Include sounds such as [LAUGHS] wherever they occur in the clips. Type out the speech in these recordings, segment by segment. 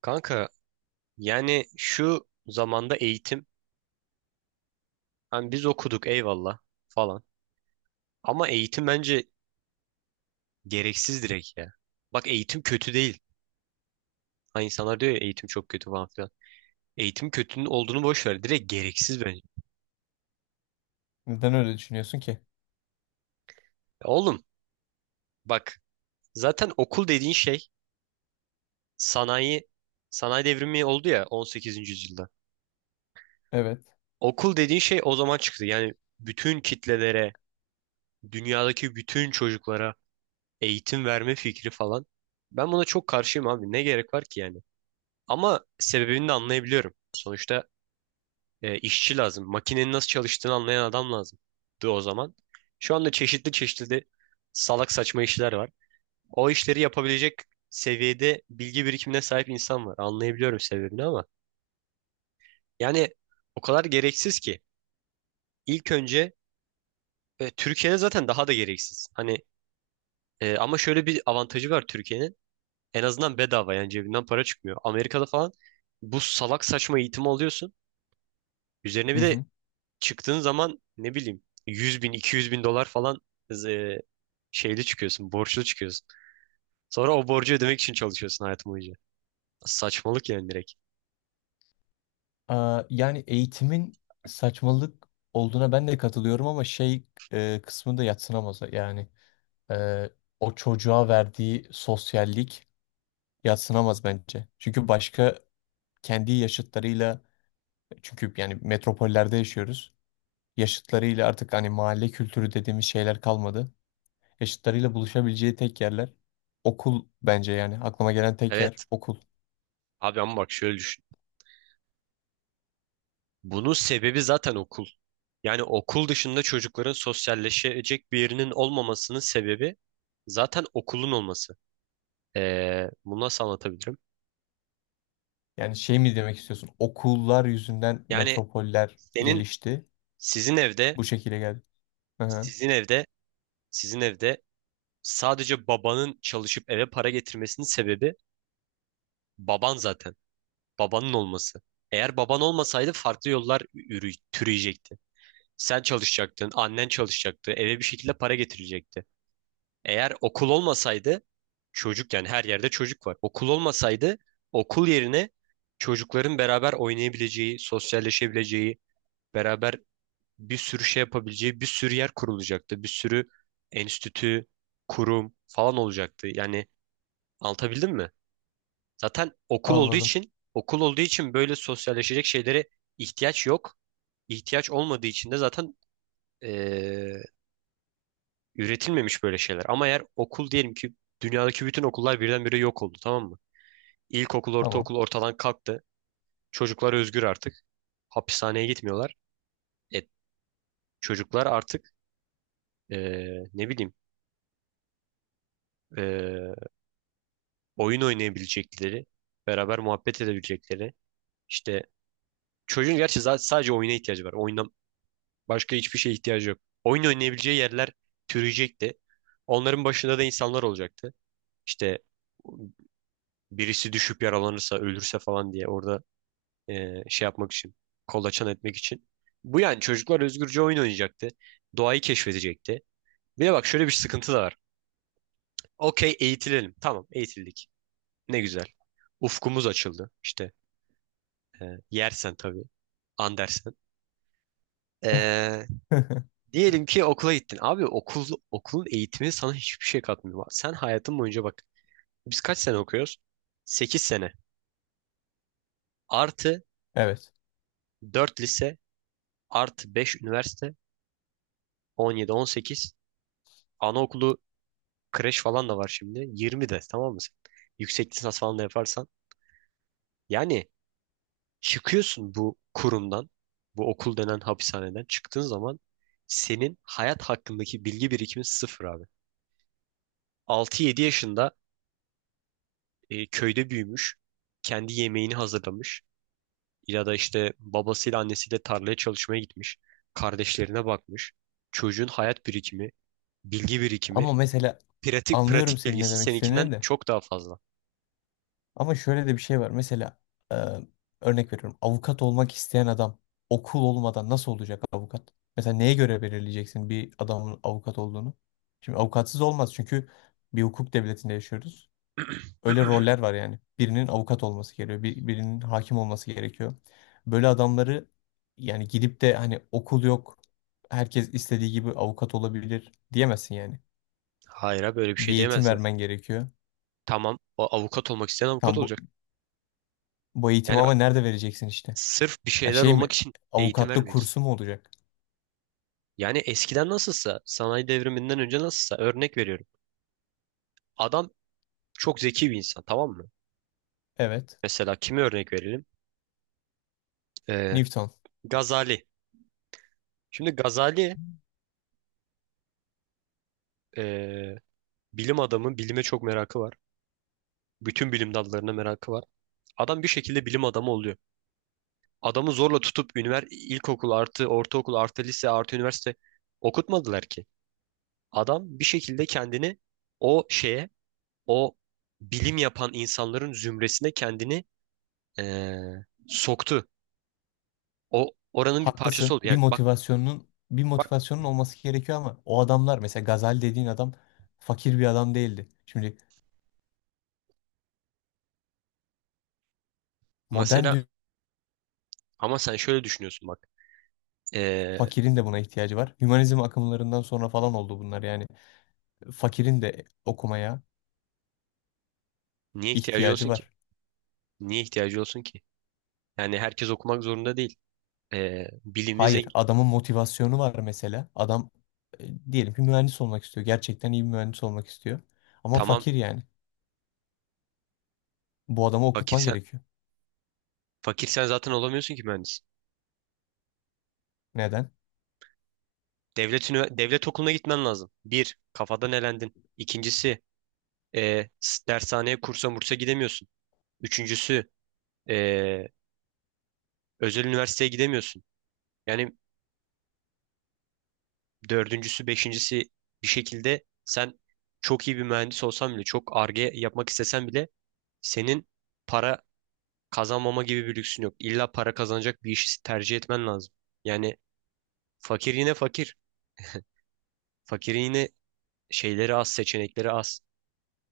Kanka, yani şu zamanda eğitim, hani biz okuduk eyvallah falan, ama eğitim bence gereksiz direkt ya. Bak, eğitim kötü değil. Hani insanlar diyor ya eğitim çok kötü falan filan. Eğitim kötünün olduğunu boş ver. Direkt gereksiz bence. Neden öyle düşünüyorsun ki? Ya oğlum, bak, zaten okul dediğin şey, sanayi sanayi devrimi oldu ya 18. yüzyılda. Evet. Okul dediğin şey o zaman çıktı. Yani bütün kitlelere, dünyadaki bütün çocuklara eğitim verme fikri falan. Ben buna çok karşıyım abi. Ne gerek var ki yani? Ama sebebini de anlayabiliyorum. Sonuçta işçi lazım. Makinenin nasıl çalıştığını anlayan adam lazımdı o zaman. Şu anda çeşitli çeşitli de salak saçma işler var. O işleri yapabilecek seviyede bilgi birikimine sahip insan var. Anlayabiliyorum sebebini, ama yani o kadar gereksiz ki. İlk önce Türkiye'de zaten daha da gereksiz. Hani ama şöyle bir avantajı var Türkiye'nin. En azından bedava, yani cebinden para çıkmıyor. Amerika'da falan bu salak saçma eğitimi alıyorsun. Üzerine Hı bir de hı. çıktığın zaman ne bileyim 100 bin 200 bin dolar falan, e, şeyli çıkıyorsun, borçlu çıkıyorsun. Sonra o borcu ödemek için çalışıyorsun hayatım boyunca. Saçmalık yani direkt. Aa, yani eğitimin saçmalık olduğuna ben de katılıyorum ama kısmı da yadsınamaz. E, O çocuğa verdiği sosyallik yadsınamaz bence. Çünkü başka kendi yaşıtlarıyla, çünkü yani metropollerde yaşıyoruz. Yaşıtlarıyla artık hani mahalle kültürü dediğimiz şeyler kalmadı. Yaşıtlarıyla buluşabileceği tek yerler okul, bence yani aklıma gelen tek yer Evet okul. abi, ama bak şöyle düşün. Bunun sebebi zaten okul. Yani okul dışında çocukların sosyalleşecek bir yerinin olmamasının sebebi zaten okulun olması. Bunu nasıl anlatabilirim? Yani şey mi demek istiyorsun? Okullar yüzünden Yani metropoller senin gelişti. sizin evde Bu şekilde geldi. Hı hı, Sizin evde, sizin evde sadece babanın çalışıp eve para getirmesinin sebebi baban zaten. Babanın olması. Eğer baban olmasaydı farklı yollar türüyecekti. Sen çalışacaktın, annen çalışacaktı, eve bir şekilde para getirecekti. Eğer okul olmasaydı, çocuk, yani her yerde çocuk var. Okul olmasaydı, okul yerine çocukların beraber oynayabileceği, sosyalleşebileceği, beraber bir sürü şey yapabileceği bir sürü yer kurulacaktı. Bir sürü enstitü, kurum falan olacaktı. Yani, anlatabildim mi? Zaten okul olduğu anladım. için okul olduğu için böyle sosyalleşecek şeylere ihtiyaç yok. İhtiyaç olmadığı için de zaten eee, üretilmemiş böyle şeyler. Ama eğer okul, diyelim ki dünyadaki bütün okullar birdenbire yok oldu, tamam mı? İlkokul, Tamam. ortaokul ortadan kalktı. Çocuklar özgür artık. Hapishaneye gitmiyorlar. E, Çocuklar artık ne bileyim, eee, oyun oynayabilecekleri, beraber muhabbet edebilecekleri. İşte çocuğun gerçi sadece oyuna ihtiyacı var. Oyundan başka hiçbir şeye ihtiyacı yok. Oyun oynayabileceği yerler türeyecekti. Onların başında da insanlar olacaktı. İşte birisi düşüp yaralanırsa, ölürse falan diye orada şey yapmak için, kolaçan etmek için. Bu, yani çocuklar özgürce oyun oynayacaktı. Doğayı keşfedecekti. Bir de bak, şöyle bir sıkıntı da var. Okey, eğitilelim. Tamam, eğitildik. Ne güzel. Ufkumuz açıldı. İşte, e, yersen tabii. Andersen. Ee, [LAUGHS] Diyelim ki okula gittin. Abi okulun eğitimi sana hiçbir şey katmıyor. Sen hayatın boyunca bak. Biz kaç sene okuyoruz? 8 sene. Artı Evet. 4 lise, artı 5 üniversite, 17 18. Anaokulu, kreş falan da var şimdi. 20 de, tamam mı sen? Yüksek lisans falan da yaparsan. Yani çıkıyorsun bu kurumdan, bu okul denen hapishaneden çıktığın zaman senin hayat hakkındaki bilgi birikimin sıfır abi. 6 7 yaşında, köyde büyümüş. Kendi yemeğini hazırlamış. Ya da işte babasıyla annesiyle tarlaya çalışmaya gitmiş. Kardeşlerine bakmış. Çocuğun hayat birikimi, bilgi birikimi, Ama mesela pratik anlıyorum pratik senin ne bilgisi demek seninkinden istediğini de. çok daha fazla. Ama şöyle de bir şey var. Mesela e, örnek veriyorum. Avukat olmak isteyen adam okul olmadan nasıl olacak avukat? Mesela neye göre belirleyeceksin bir adamın avukat olduğunu? Şimdi avukatsız olmaz, çünkü bir hukuk devletinde yaşıyoruz. Öyle roller var yani. Birinin avukat olması gerekiyor, birinin hakim olması gerekiyor. Böyle adamları, yani gidip de hani okul yok, herkes istediği gibi avukat olabilir diyemezsin yani. Hayır abi, böyle bir Bir şey eğitim diyemezsin zaten. vermen gerekiyor. Tamam, o avukat olmak isteyen avukat Tam bu, olacak. Bu eğitimi Yani bak, ama nerede vereceksin işte? sırf bir Ya şeyler şey olmak mi? için eğitim Avukatlık vermeyeceksin. kursu mu olacak? Yani eskiden nasılsa, sanayi devriminden önce nasılsa, örnek veriyorum. Adam çok zeki bir insan, tamam mı? Evet. Mesela kimi örnek verelim? Ee, Newton. Gazali. Şimdi Gazali eee, bilim adamı, bilime çok merakı var. Bütün bilim dallarına merakı var. Adam bir şekilde bilim adamı oluyor. Adamı zorla tutup ilkokul artı ortaokul artı lise artı üniversite okutmadılar ki. Adam bir şekilde kendini o şeye, o bilim yapan insanların zümresine kendini soktu. O, oranın bir parçası Haklısın. oldu. Yani bak Bir bak motivasyonun olması gerekiyor, ama o adamlar mesela Gazali dediğin adam fakir bir adam değildi. Şimdi modern, mesela, ama sen şöyle düşünüyorsun bak. Eee, fakirin de buna ihtiyacı var. Hümanizm akımlarından sonra falan oldu bunlar yani. Fakirin de okumaya Niye ihtiyacı ihtiyacı olsun ki? var. Niye ihtiyacı olsun ki? Yani herkes okumak zorunda değil. Bilimi Hayır, zengin. adamın motivasyonu var mesela. Adam diyelim ki mühendis olmak istiyor. Gerçekten iyi bir mühendis olmak istiyor. Ama Tamam, fakir yani. Bu adamı okutman fakirsen gerekiyor. fakirsen zaten olamıyorsun ki mühendis. Neden? Devlet, devlet okuluna gitmen lazım. Bir, kafadan elendin. İkincisi, dershaneye kursa mursa gidemiyorsun. Üçüncüsü, e, özel üniversiteye gidemiyorsun. Yani dördüncüsü, beşincisi, bir şekilde sen çok iyi bir mühendis olsan bile, çok arge yapmak istesen bile senin para kazanmama gibi bir lüksün yok. İlla para kazanacak bir işi tercih etmen lazım. Yani fakir yine fakir. Fakirin yine şeyleri az, seçenekleri az.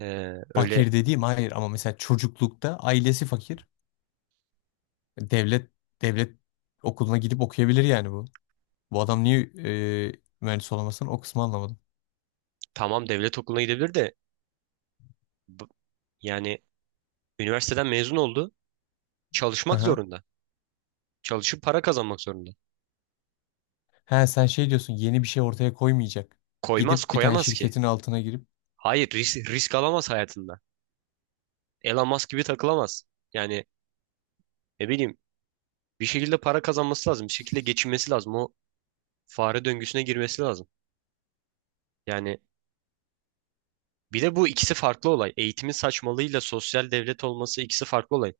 Öyle, Fakir dediğim hayır, ama mesela çocuklukta ailesi fakir. Devlet Devlet okuluna gidip okuyabilir yani bu. Bu adam niye e, mühendis olamasın, o kısmı anlamadım. tamam devlet okuluna gidebilir de, bu- yani üniversiteden mezun oldu. Çalışmak [LAUGHS] zorunda. Çalışıp para kazanmak zorunda. He sen şey diyorsun, yeni bir şey ortaya koymayacak. Koymaz, Gidip bir tane koyamaz ki. şirketin altına girip Hayır, risk alamaz hayatında. Elon Musk gibi takılamaz. Yani ne bileyim, bir şekilde para kazanması lazım. Bir şekilde geçinmesi lazım. O fare döngüsüne girmesi lazım. Yani bir de bu ikisi farklı olay. Eğitimin saçmalığıyla sosyal devlet olması ikisi farklı olay.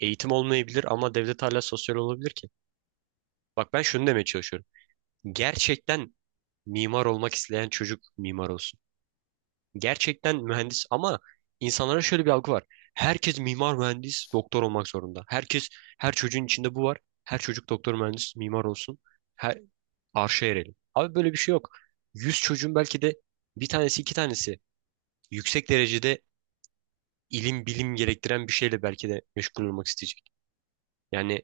Eğitim olmayabilir ama devlet hala sosyal olabilir ki. Bak, ben şunu demeye çalışıyorum. Gerçekten mimar olmak isteyen çocuk mimar olsun. Gerçekten mühendis, ama insanlara şöyle bir algı var. Herkes mimar, mühendis, doktor olmak zorunda. Herkes, her çocuğun içinde bu var. Her çocuk doktor, mühendis, mimar olsun. Her arşa erelim. Abi böyle bir şey yok. 100 çocuğun belki de bir tanesi, iki tanesi yüksek derecede ilim, bilim gerektiren bir şeyle belki de meşgul olmak isteyecek. Yani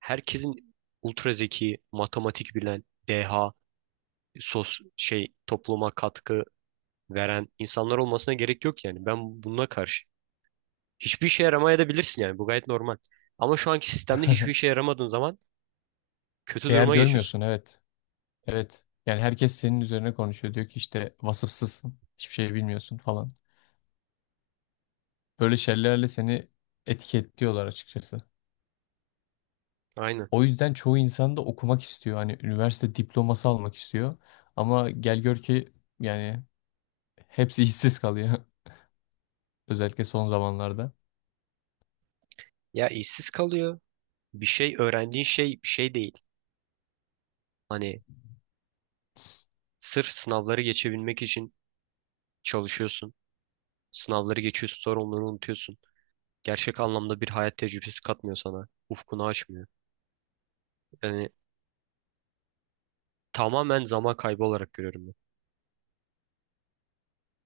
herkesin ultra zeki, matematik bilen, deha, şey topluma katkı veren insanlar olmasına gerek yok yani. Ben buna karşı. Hiçbir işe yaramaya da bilirsin yani. Bu gayet normal. Ama şu anki sistemde hiçbir işe [LAUGHS] yaramadığın zaman kötü değer duruma geçiyorsun. görmüyorsun, evet. Evet. Yani herkes senin üzerine konuşuyor. Diyor ki işte vasıfsızsın. Hiçbir şey bilmiyorsun falan. Böyle şeylerle seni etiketliyorlar açıkçası. Aynen. O yüzden çoğu insan da okumak istiyor. Hani üniversite diploması almak istiyor. Ama gel gör ki yani hepsi işsiz kalıyor. [LAUGHS] Özellikle son zamanlarda. Ya işsiz kalıyor. Bir şey öğrendiğin şey bir şey değil. Hani sırf sınavları geçebilmek için çalışıyorsun. Sınavları geçiyorsun, sonra onları unutuyorsun. Gerçek anlamda bir hayat tecrübesi katmıyor sana. Ufkunu açmıyor. Yani tamamen zaman kaybı olarak görüyorum ben.